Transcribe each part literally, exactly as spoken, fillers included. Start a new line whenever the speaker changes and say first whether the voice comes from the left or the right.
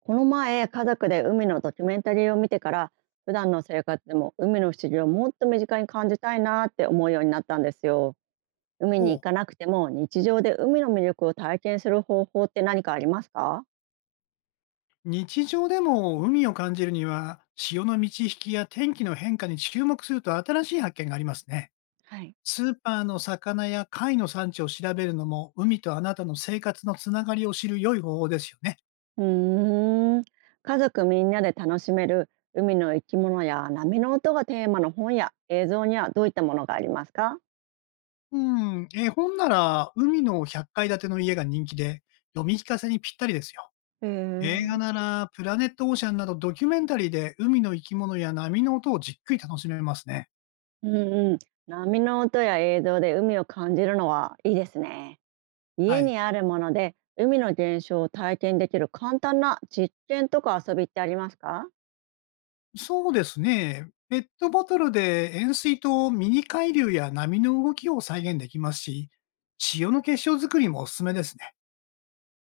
right: この前、家族で海のドキュメンタリーを見てから、普段の生活でも海の不思議をもっと身近に感じたいなって思うようになったんですよ。海に
left: ほ
right: 行か
left: う。
right: なくても日常で海の魅力を体験する方法って何かありますか？
left: 日常でも海を感じるには、潮の満ち引きや天気の変化に注目すると新しい発見がありますね。
right: はい、
left: スーパーの魚や貝の産地を調べるのも、海とあなたの生活のつながりを知る良い方法ですよね。
right: うーん、家族みんなで楽しめる海の生き物や波の音がテーマの本や映像にはどういったものがありますか？
left: うん、絵本なら海のひゃっかい建ての家が人気で、読み聞かせにぴったりですよ。
right: へ
left: 映
right: え。
left: 画ならプラネットオーシャンなどドキュメンタリーで海の生き物や波の音をじっくり楽しめますね。
right: うん。うん、波の音や映像で海を感じるのはいいですね。
left: は
right: 家
left: い。
right: にあるもので海の現象を体験できる簡単な実験とか遊びってありますか？
left: そうですね。ペットボトルで塩水とミニ海流や波の動きを再現できますし、塩の結晶作りもおすすめですね。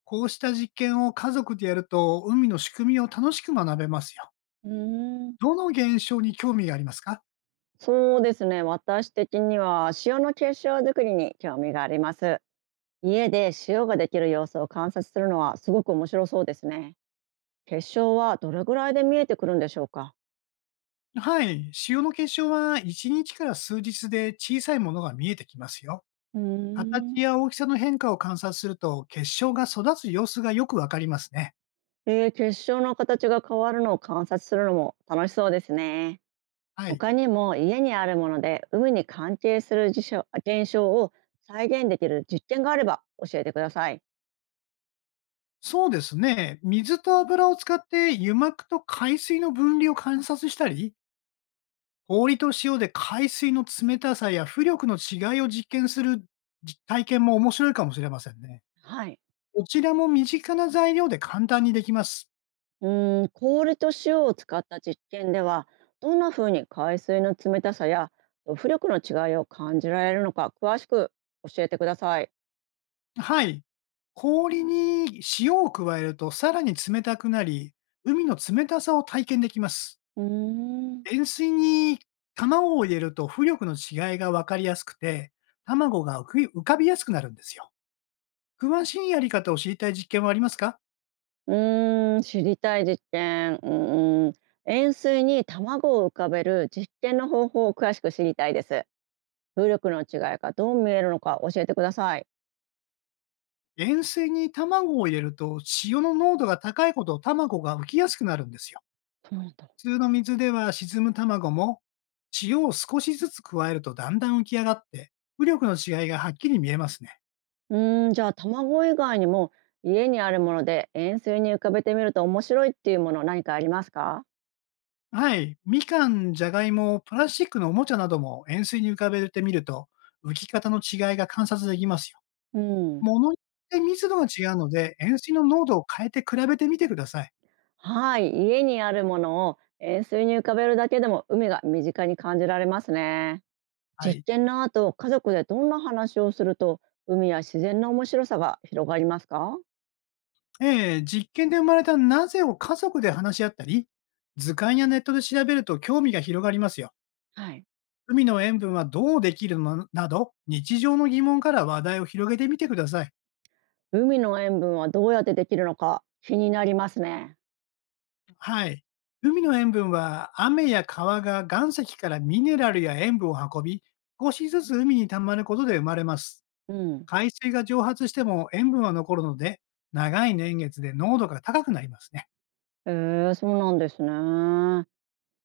left: こうした実験を家族でやると、海の仕組みを楽しく学べますよ。
right: うーん、
left: どの現象に興味がありますか？
right: そうですね。私的には塩の結晶作りに興味があります。家で塩ができる様子を観察するのはすごく面白そうですね。結晶はどれぐらいで見えてくるんでしょうか？
left: はい。塩の結晶はいちにちから数日で小さいものが見えてきますよ。
right: うーん。
left: 形や大きさの変化を観察すると、結晶が育つ様子がよくわかりますね。
right: えー、結晶の形が変わるのを観察するのも楽しそうですね。
left: はい。
right: 他にも家にあるもので海に関係する事象現象を再現できる実験があれば教えてください。
left: そうですね。水と油を使って油膜と海水の分離を観察したり、氷と塩で海水の冷たさや浮力の違いを実験する実体験も面白いかもしれませんね。
right: はい。
left: こちらも身近な材料で簡単にできます。
right: うーん、氷と塩を使った実験では、どんな風に海水の冷たさや浮力の違いを感じられるのか詳しく教えてください。
left: はい。氷に塩を加えるとさらに冷たくなり、海の冷たさを体験できます。
right: うーん。
left: 塩水に卵を入れると浮力の違いがわかりやすくて、卵が浮き浮かびやすくなるんですよ。詳しいやり方を知りたい実験はありますか？
right: うーん、知りたい実験。うーん、塩水に卵を浮かべる実験の方法を詳しく知りたいです。風力の違いがどう見えるのか教えてください。
left: 塩水に卵を入れると塩の濃度が高いほど卵が浮きやすくなるんですよ。
right: そうなんだ。
left: 普通の水では沈む卵も、塩を少しずつ加えるとだんだん浮き上がって、浮力の違いがはっきり見えますね。
right: うーん、じゃあ卵以外にも家にあるもので円錐に浮かべてみると面白いっていうもの何かありますか？
left: はい。みかん、じゃがいも、プラスチックのおもちゃなども塩水に浮かべてみると、浮き方の違いが観察できますよ。
right: うん、
left: 物によって密度が違うので、塩水の濃度を変えて比べてみてください。
right: はい、家にあるものを円錐に浮かべるだけでも海が身近に感じられますね。
left: は
right: 実
left: い。
right: 験の後、家族でどんな話をすると海や自然の面白さが広がりますか？
left: ええ、実験で生まれたなぜを家族で話し合ったり、図鑑やネットで調べると興味が広がりますよ。
right: はい。
left: 海の塩分はどうできるのなど、日常の疑問から話題を広げてみてください。
right: 海の塩分はどうやってできるのか気になりますね。
left: はい。海の塩分は雨や川が岩石からミネラルや塩分を運び、少しずつ海に溜まることで生まれます。
right: うん。
left: 海水が蒸発しても塩分は残るので、長い年月で濃度が高くなりますね。
right: へえ、そうなんですね。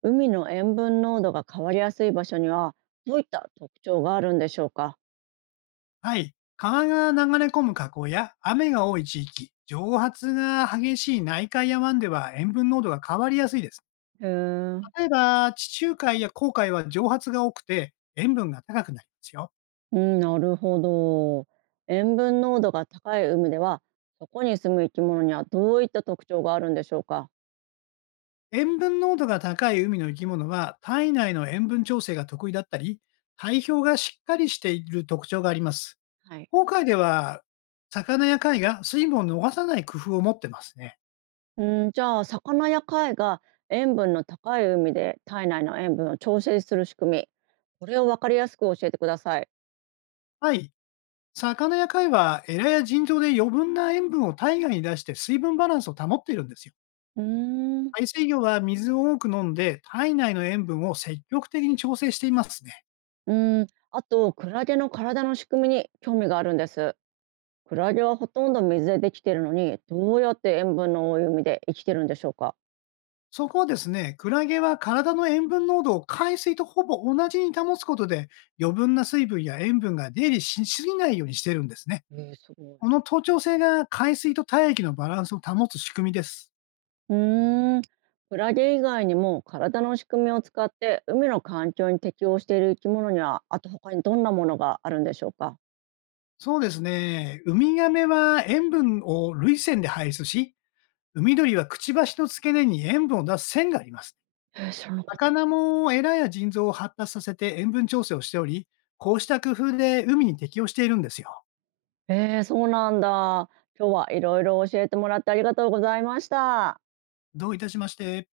right: 海の塩分濃度が変わりやすい場所にはどういった特徴があるんでしょうか？
left: はい。川が流れ込む河口や雨が多い地域、蒸発が激しい内海や湾では塩分濃度が変わりやすいです。
right: へえ。
left: 例えば、地中海や紅海は蒸発が多くて塩分が高くなりますよ。
right: うん、なるほど。塩分濃度が高い海では、そこに住む生き物にはどういった特徴があるんでしょうか。
left: 塩分濃度が高い海の生き物は体内の塩分調整が得意だったり、体表がしっかりしている特徴があります。
right: はい。
left: 紅海では魚や貝が水分を逃さない工夫を持ってますね。
right: うん、じゃあ魚や貝が塩分の高い海で体内の塩分を調整する仕組み、これを分かりやすく教えてください。
left: はい。魚や貝はエラや腎臓で余分な塩分を体外に出して水分バランスを保っているんですよ。
right: うーん。
left: 海水魚は水を多く飲んで体内の塩分を積極的に調整していますね。
right: うん、あとクラゲの体の仕組みに興味があるんです。クラゲはほとんど水でできているのに、どうやって塩分の多い海で生きてるんでしょうか。
left: そこはですね、クラゲは体の塩分濃度を海水とほぼ同じに保つことで、余分な水分や塩分が出入りしすぎないようにしてるんですね。
right: えー、すごい。
left: この等調性が海水と体液のバランスを保つ仕組みです。
right: うーん、クラゲ以外にも体の仕組みを使って海の環境に適応している生き物には、あと他にどんなものがあるんでしょうか。
left: そうですね。ウミガメは塩分を涙腺で排出し、海鳥はくちばしの付け根に塩分を出す腺があります。
right: えー、知らなかった。
left: 魚もエラや腎臓を発達させて塩分調整をしており、こうした工夫で海に適応しているんですよ。
right: えー、そうなんだ。今日はいろいろ教えてもらってありがとうございました。
left: どういたしまして。